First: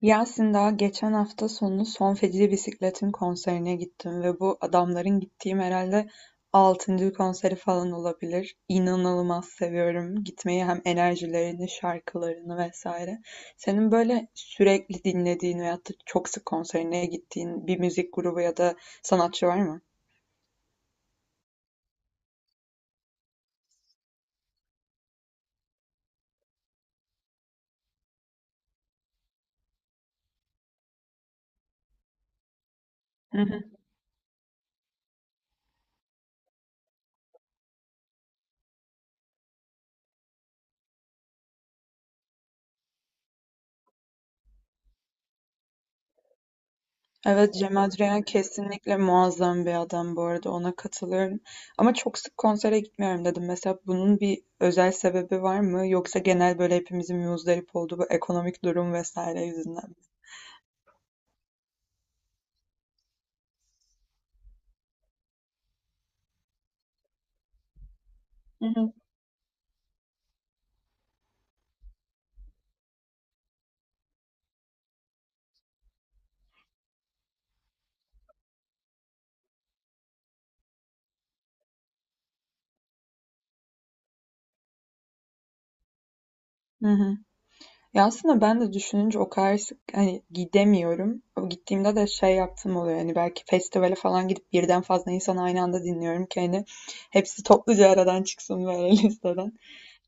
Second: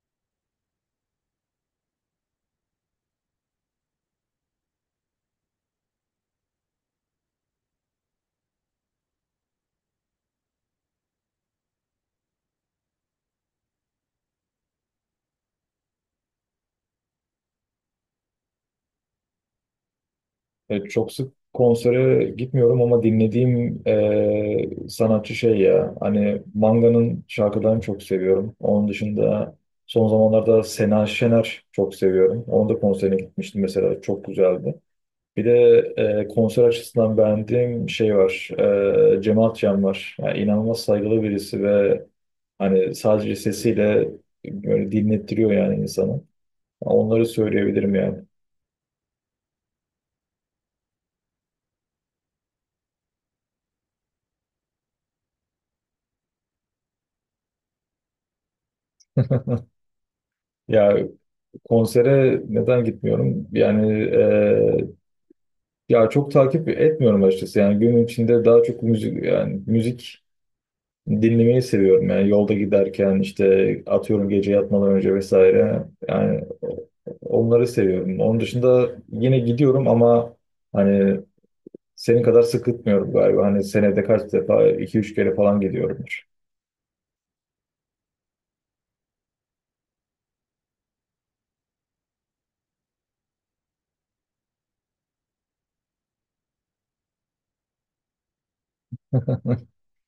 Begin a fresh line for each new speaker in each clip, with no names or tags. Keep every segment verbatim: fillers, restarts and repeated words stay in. Yasin daha geçen hafta sonu Son Feci Bisiklet'in konserine gittim ve bu adamların gittiğim herhalde altıncı konseri falan olabilir. İnanılmaz seviyorum gitmeyi, hem enerjilerini, şarkılarını vesaire. Senin böyle sürekli dinlediğin veyahut da çok sık konserine gittiğin bir müzik grubu ya da sanatçı var mı?
E, çok sık konsere gitmiyorum ama dinlediğim e, sanatçı şey ya hani Manga'nın şarkılarını çok seviyorum. Onun dışında son zamanlarda Sena Şener çok seviyorum. Onun da konserine gitmiştim mesela, çok güzeldi. Bir de e, konser açısından beğendiğim şey var. E, Cem Akçam var. Yani inanılmaz saygılı birisi ve hani sadece sesiyle böyle dinlettiriyor yani insanı. Onları
Evet, Cem
söyleyebilirim yani.
Adrian kesinlikle muazzam bir adam, bu arada ona katılıyorum. Ama çok sık konsere gitmiyorum dedim. Mesela bunun bir özel sebebi var mı? Yoksa genel böyle hepimizin muzdarip olduğu bu ekonomik durum vesaire yüzünden mi?
Ya, konsere neden gitmiyorum? Yani eee, ya çok takip etmiyorum açıkçası. Yani günün içinde daha
Hı
çok
hı.
müzik, yani müzik dinlemeyi seviyorum. Yani yolda giderken işte, atıyorum, gece yatmadan önce vesaire. Yani onları seviyorum. Onun dışında yine gidiyorum ama hani senin kadar sık gitmiyorum galiba. Hani senede kaç defa, iki üç kere falan gidiyorumdur.
Hı hı. Ya aslında ben de düşününce o kadar sık hani gidemiyorum. O gittiğimde de şey yaptım oluyor. Hani belki festivale falan gidip birden fazla insan aynı anda dinliyorum ki hani hepsi topluca aradan çıksın böyle listeden.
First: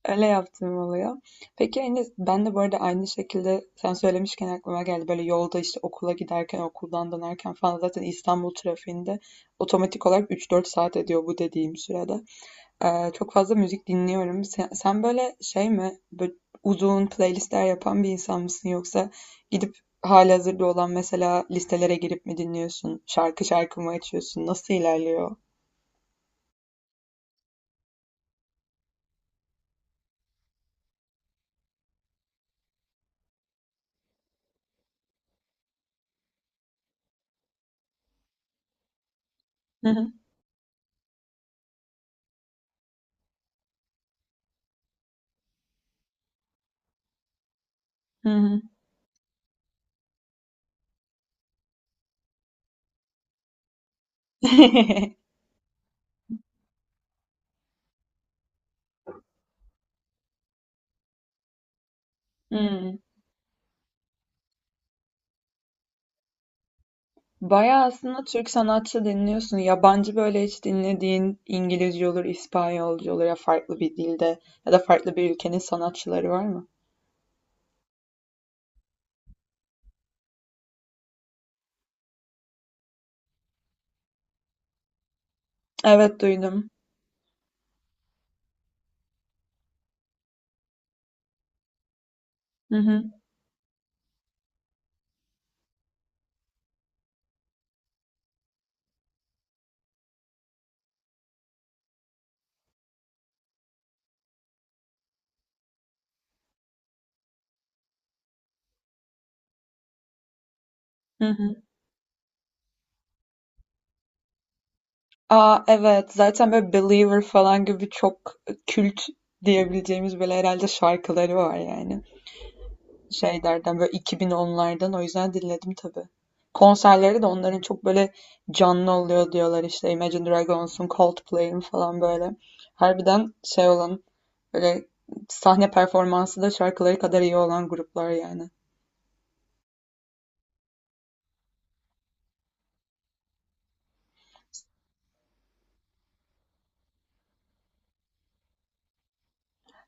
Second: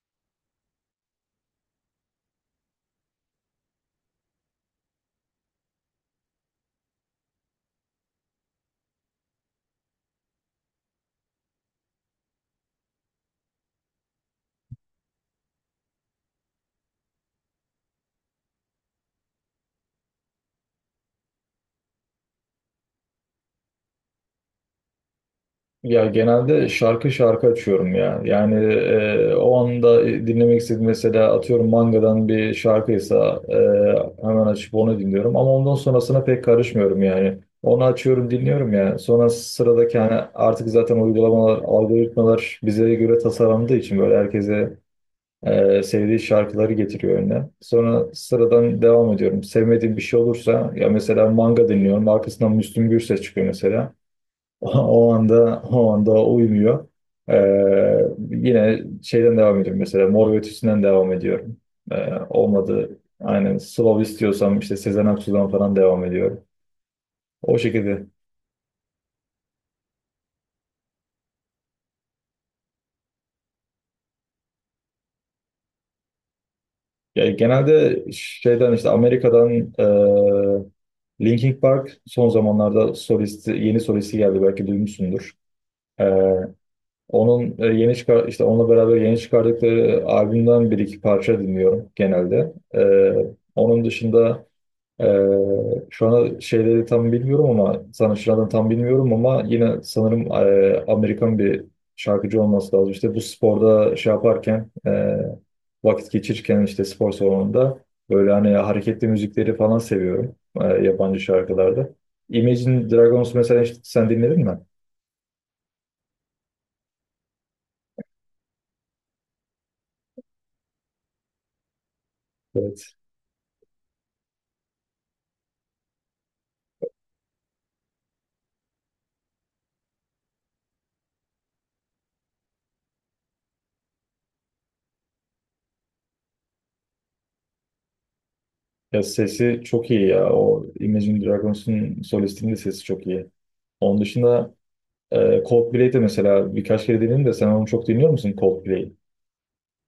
Öyle yaptığım oluyor. Peki, hani, ben de bu arada aynı şekilde sen söylemişken aklıma geldi. Böyle yolda işte okula giderken, okuldan dönerken falan zaten İstanbul trafiğinde otomatik olarak üç dört saat ediyor bu dediğim sürede. Ee, çok fazla müzik dinliyorum. Sen, sen böyle şey mi, böyle uzun playlistler yapan bir insan mısın, yoksa gidip halihazırda olan mesela listelere girip mi dinliyorsun? Şarkı şarkı mı açıyorsun? Nasıl ilerliyor?
Ya genelde şarkı şarkı açıyorum ya. Yani e, o anda dinlemek istediğim, mesela atıyorum mangadan bir şarkıysa, e, hemen açıp onu dinliyorum. Ama ondan sonrasına pek karışmıyorum yani. Onu açıyorum dinliyorum ya. Sonra
Hı
sıradaki, hani
hı.
artık zaten uygulamalar, algoritmalar bize göre tasarlandığı için böyle herkese e, sevdiği şarkıları getiriyor önüne. Sonra
Hı hı.
sıradan devam ediyorum. Sevmediğim bir şey olursa, ya mesela manga dinliyorum, arkasından Müslüm Gürses çıkıyor mesela. O anda o anda uymuyor. Ee, Yine şeyden devam ediyorum, mesela Mor ve Ötesi'nden devam ediyorum. Ee, olmadı.
Hmm.
Aynen, Slav istiyorsam işte Sezen Aksu'dan falan devam ediyorum. O
Bayağı
şekilde.
aslında Türk sanatçı dinliyorsun. Yabancı böyle hiç dinlediğin, İngilizce olur, İspanyolca olur, ya farklı bir dilde ya da farklı bir ülkenin sanatçıları var mı?
Yani genelde şeyden, işte Amerika'dan e, Linkin Park, son zamanlarda solisti, yeni solisti geldi, belki duymuşsundur.
Evet,
Ee,
duydum.
Onun e, yeni çıkar işte, onunla beraber yeni çıkardıkları albümden bir iki parça dinliyorum genelde.
Hı hı,
Ee, onun dışında Ee, şu an şeyleri tam bilmiyorum, ama sanatçılardan tam bilmiyorum ama yine sanırım e, Amerikan bir şarkıcı olması lazım. İşte bu sporda şey yaparken, e, vakit geçirirken işte, spor salonunda böyle hani hareketli müzikleri falan seviyorum, e, yabancı
hı hı.
şarkılarda. Imagine Dragons mesela, hiç sen dinledin mi?
Aa, evet, zaten böyle Believer falan gibi çok kült diyebileceğimiz böyle herhalde şarkıları var yani.
Evet.
Şeylerden böyle iki bin onlardan, o yüzden dinledim tabii. Konserleri de onların çok böyle canlı oluyor diyorlar, işte Imagine Dragons'un, Coldplay'in falan böyle. Harbiden şey olan böyle sahne performansı da şarkıları kadar iyi olan gruplar yani.
Ya sesi çok iyi ya. O Imagine Dragons'un solistinin de sesi çok iyi. Onun dışında Ee, Coldplay'de mesela birkaç kere dinledim de, sen onu çok dinliyor musun, Coldplay?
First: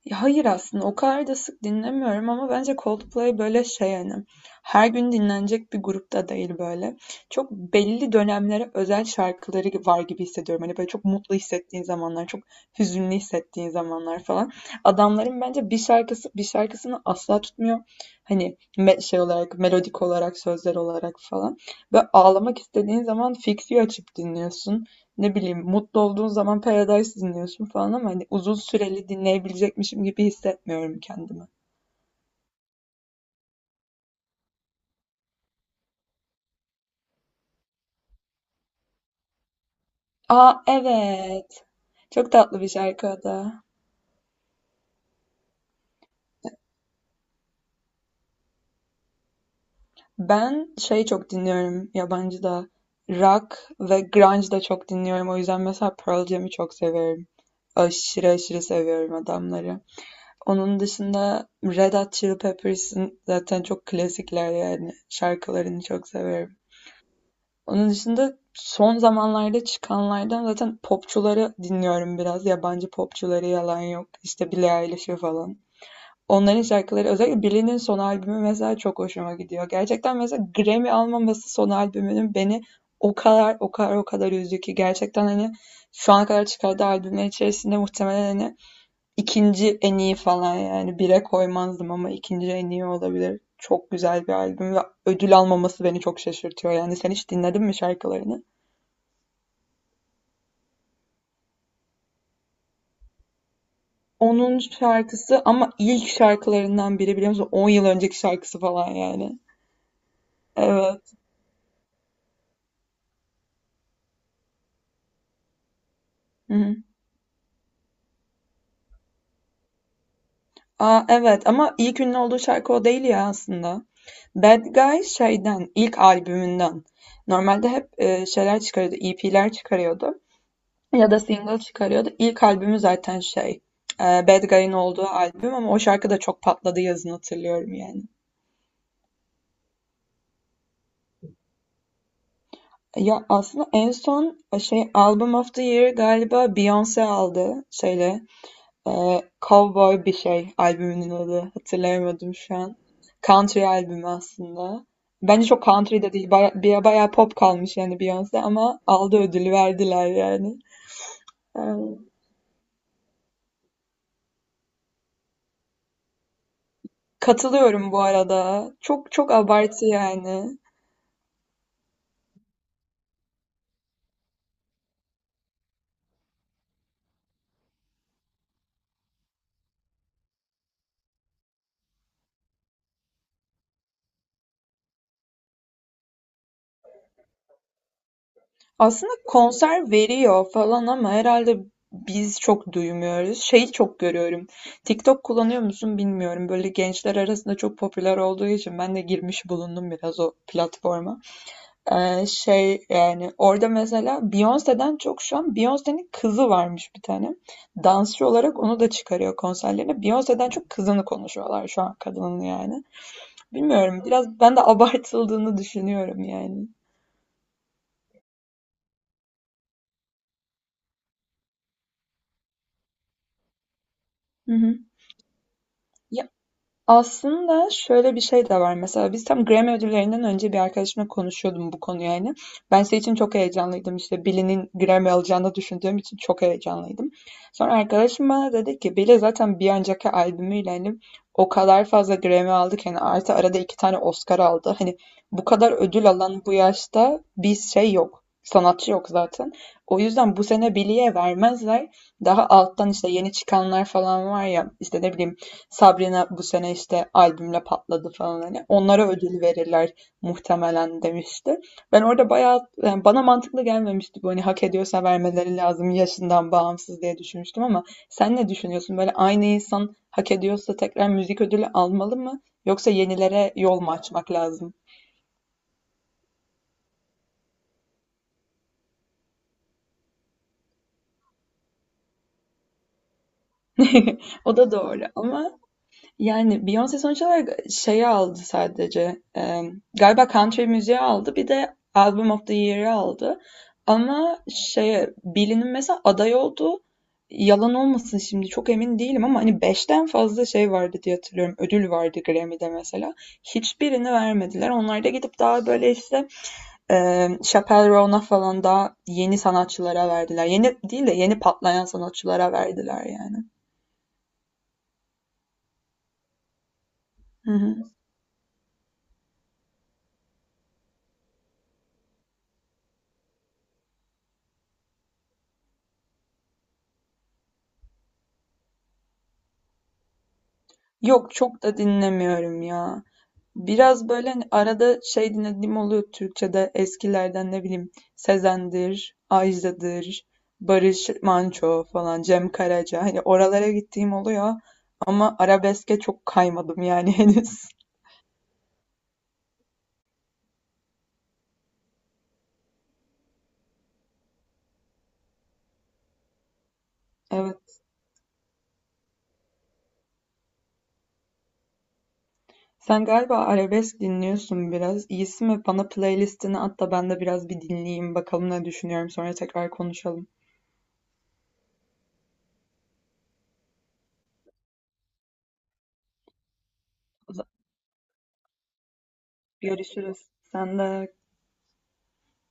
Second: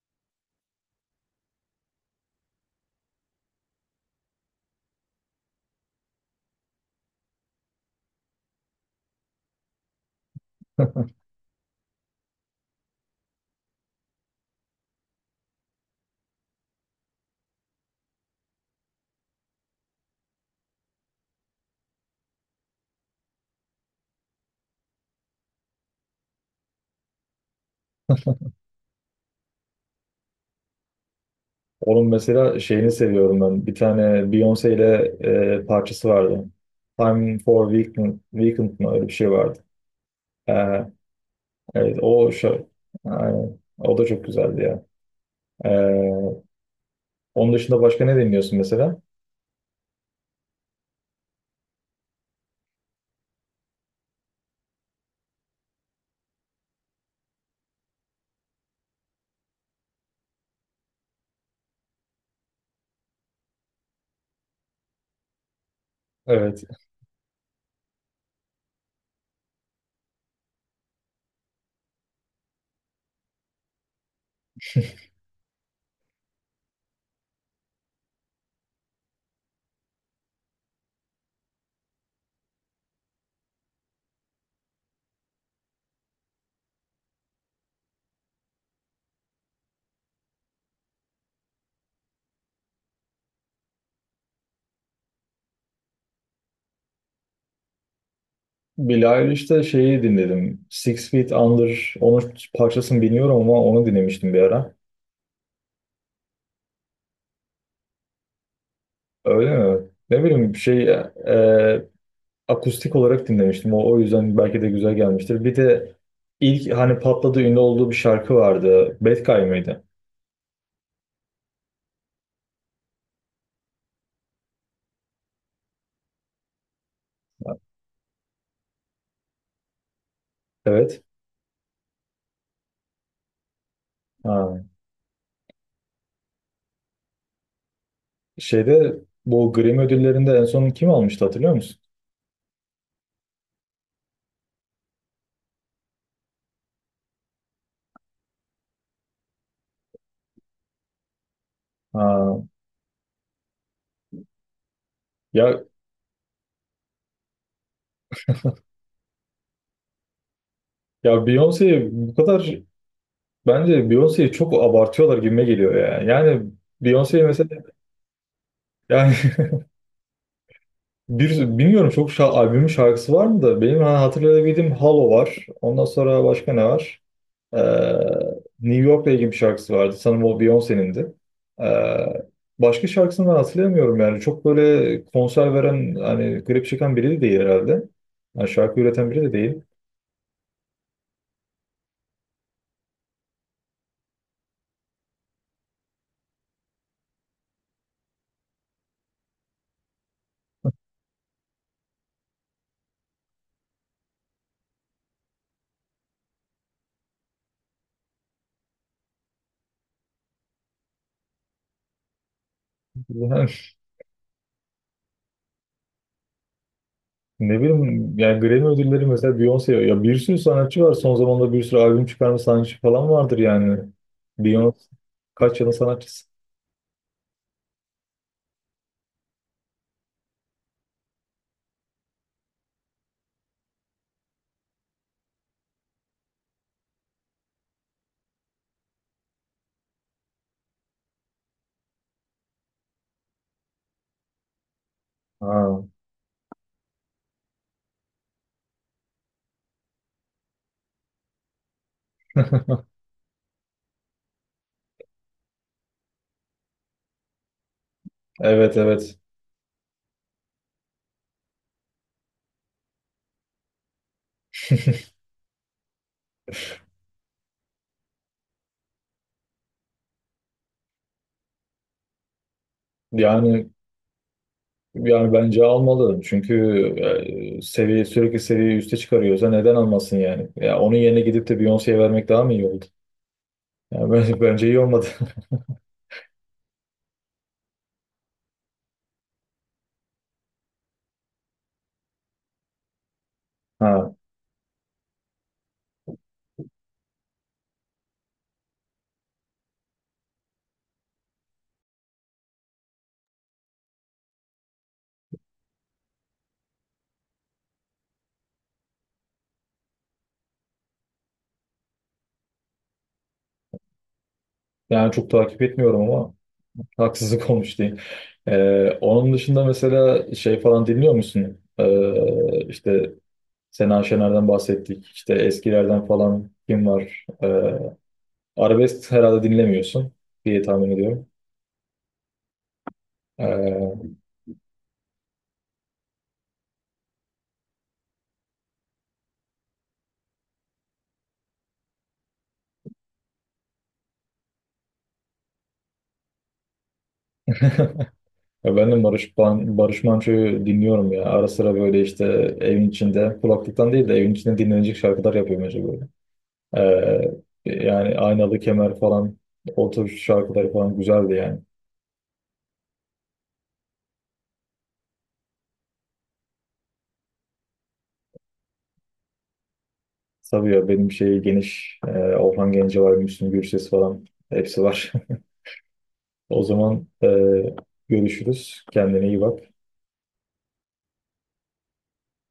Ya hayır, aslında o kadar da sık dinlemiyorum, ama bence Coldplay böyle şey yani, her gün dinlenecek bir grupta değil böyle. Çok belli dönemlere özel şarkıları var gibi hissediyorum. Hani böyle çok mutlu hissettiğin zamanlar, çok hüzünlü hissettiğin zamanlar falan. Adamların bence bir şarkısı bir şarkısını asla tutmuyor. Hani me- şey olarak, melodik olarak, sözler olarak falan. Ve ağlamak istediğin zaman Fix You açıp dinliyorsun. Ne bileyim, mutlu olduğun zaman Paradise dinliyorsun falan, ama hani uzun süreli dinleyebilecekmişim gibi hissetmiyorum kendimi.
Onun mesela şeyini seviyorum ben. Bir tane Beyoncé ile e, parçası vardı. Time for Weekend, Weekend mı, öyle bir şey vardı. Ee,
Aa, evet.
evet, o
Çok tatlı
şarkı.
bir şarkı o
Aynen.
da.
O da çok güzeldi ya. Ee, Onun dışında başka ne dinliyorsun mesela?
Ben şey çok dinliyorum yabancı da. Rock ve grunge da çok dinliyorum. O yüzden mesela Pearl Jam'i çok severim. Aşırı aşırı seviyorum adamları. Onun dışında Red Hot Chili Peppers'ın zaten çok klasikler yani. Şarkılarını çok severim.
Evet.
Onun dışında son zamanlarda çıkanlardan zaten popçuları dinliyorum biraz. Yabancı popçuları, yalan yok. İşte Billie Eilish'i falan. Onların şarkıları, özellikle Billie'nin son albümü mesela, çok hoşuma gidiyor. Gerçekten mesela Grammy almaması son albümünün beni o kadar o kadar o kadar üzdü ki, gerçekten hani şu ana kadar çıkardığı albümler içerisinde muhtemelen hani ikinci en iyi falan, yani bire koymazdım ama ikinci en iyi olabilir. Çok güzel bir albüm ve ödül almaması beni çok şaşırtıyor. Yani sen hiç dinledin mi şarkılarını?
Billie Eilish'te şeyi dinledim, Six Feet Under. Onun parçasını bilmiyorum ama onu dinlemiştim bir
Onun
ara.
şarkısı ama ilk şarkılarından biri, biliyor musun? On yıl önceki şarkısı falan yani.
Öyle mi? Ne bileyim şey, e,
Evet.
e, akustik olarak dinlemiştim. O, o yüzden belki de güzel gelmiştir. Bir de
Hı
ilk
hı.
hani patladı, ünlü olduğu bir şarkı vardı, Bad Guy mıydı?
Aa, evet, ama ilk ünlü olduğu şarkı o değil ya aslında. Bad Guy şeyden, ilk albümünden. Normalde hep e, şeyler çıkarıyordu, E P'ler çıkarıyordu.
Evet.
Ya da single çıkarıyordu. İlk albümü zaten şey, e, Bad
Ha.
Guy'ın olduğu albüm, ama o şarkı da çok patladı yazın, hatırlıyorum yani.
Şeyde, bu Grammy ödüllerinde en son kim almıştı, hatırlıyor musun?
Ya aslında en son e, şey Album of the Year galiba Beyoncé aldı şeyle. Eee, Cowboy bir şey albümünün adı. Hatırlayamadım
Ha.
şu an. Country albümü aslında. Bence
Ya,
çok country de değil. Baya, bir- bayağı pop kalmış yani Beyoncé, ama aldı, ödülü verdiler yani.
ya
Eee,
Beyoncé bu kadar, bence Beyoncé'yi çok abartıyorlar gibime geliyor ya. Yani Beyoncé mesela,
Katılıyorum bu arada. Çok
yani
çok abartı yani.
bir, bilmiyorum çok şa albümün şarkısı var mı da, benim ha- hatırlayabildiğim Hollow var. Ondan sonra başka ne var? Ee, New York'la ilgili bir şarkısı vardı, sanırım o Beyoncé'nindi. Ee, Başka şarkısını ben hatırlayamıyorum yani. Çok böyle konser veren, hani klip çeken biri de değil herhalde. Yani şarkı üreten
Aslında
biri de değil.
konser veriyor falan ama herhalde biz çok duymuyoruz. Şeyi çok görüyorum. TikTok kullanıyor musun bilmiyorum. Böyle gençler arasında çok popüler olduğu için ben de girmiş bulundum biraz o platforma. Eee, şey yani orada mesela Beyoncé'den çok, şu an Beyoncé'nin kızı varmış bir tane. Dansçı olarak onu da çıkarıyor konserlerine. Beyoncé'den çok kızını konuşuyorlar şu an kadının yani.
Yani
Bilmiyorum, biraz ben de abartıldığını düşünüyorum yani.
ne bileyim, yani Grammy ödülleri mesela, Beyoncé ya, bir sürü sanatçı var. Son zamanlarda bir sürü albüm çıkarma sanatçı falan vardır yani.
Hı
Beyoncé
hı.
kaç yılın sanatçısı.
Aslında şöyle bir şey de var. Mesela biz tam Grammy ödüllerinden önce bir arkadaşımla konuşuyordum bu konuyu yani. Ben şey için çok heyecanlıydım. İşte Billie'nin Grammy alacağını düşündüğüm için çok heyecanlıydım. Sonra arkadaşım bana dedi ki Billie zaten bir önceki albümüyle hani o kadar fazla Grammy aldı ki, hani artı arada iki tane Oscar aldı. Hani bu kadar
Ha.
ödül alan bu yaşta bir şey yok. Sanatçı yok zaten. O yüzden bu sene Billie'ye vermezler. Daha alttan işte yeni çıkanlar falan var ya, işte ne bileyim Sabrina bu sene işte albümle patladı falan, hani
Evet,
onlara
evet.
ödül verirler muhtemelen, demişti. Ben orada bayağı, yani bana mantıklı gelmemişti bu, hani hak ediyorsa vermeleri lazım yaşından bağımsız diye düşünmüştüm, ama sen ne düşünüyorsun? Böyle aynı insan hak ediyorsa tekrar müzik ödülü almalı mı yoksa yenilere
Yani
yol mu açmak lazım?
yani bence almalı. Çünkü e, seviye sürekli, seviyeyi üste çıkarıyorsa neden almasın yani? Ya onun yerine gidip de Beyoncé'ye vermek daha mı iyi oldu? Yani ben-
O
bence
da
iyi
doğru
olmadı.
ama. Yani Beyoncé sonuç olarak şeyi aldı sadece. Eee, galiba country müziği aldı. Bir de Album of the Year'ı aldı.
Ha.
Ama şeye Billie'nin mesela aday olduğu, yalan olmasın şimdi çok emin değilim, ama hani beşten fazla şey vardı diye hatırlıyorum. Ödül vardı Grammy'de mesela. Hiçbirini vermediler. Onlar da gidip daha böyle işte eee Chappell Roan'a falan, daha yeni sanatçılara verdiler. Yeni değil de yeni patlayan sanatçılara verdiler yani.
Yani çok takip etmiyorum ama haksızlık
Hı
olmuş
hı.
değil. E, onun dışında mesela şey falan dinliyor musun? E, işte Sena Şener'den bahsettik. İşte eskilerden falan kim var? E, arabesk herhalde dinlemiyorsun diye tahmin ediyorum.
Yok, çok da dinlemiyorum ya. Biraz
E.
böyle hani arada şey dinlediğim oluyor Türkçe'de, eskilerden, ne bileyim, Sezen'dir, Ajda'dır, Barış Manço falan, Cem Karaca. Hani oralara gittiğim oluyor ama arabeske çok kaymadım yani henüz.
Ya ben de Barış, Ban- Barış Manço'yu dinliyorum ya. Ara sıra böyle işte evin içinde, kulaklıktan değil de evin içinde dinlenecek şarkılar yapıyorum acaba böyle. Ee,
Evet.
Yani Aynalı Kemer falan, o tür şarkılar falan güzeldi yani.
Sen galiba arabesk dinliyorsun biraz. İyisi mi? Bana playlistini at da ben de biraz bir dinleyeyim. Bakalım ne düşünüyorum. Sonra tekrar konuşalım.
Tabii ya, benim şey geniş, e, Orhan Gencebay, Müslüm Gürses falan hepsi var. O zaman e,
O zaman
görüşürüz. Kendine iyi bak.
görüşürüz. Sen de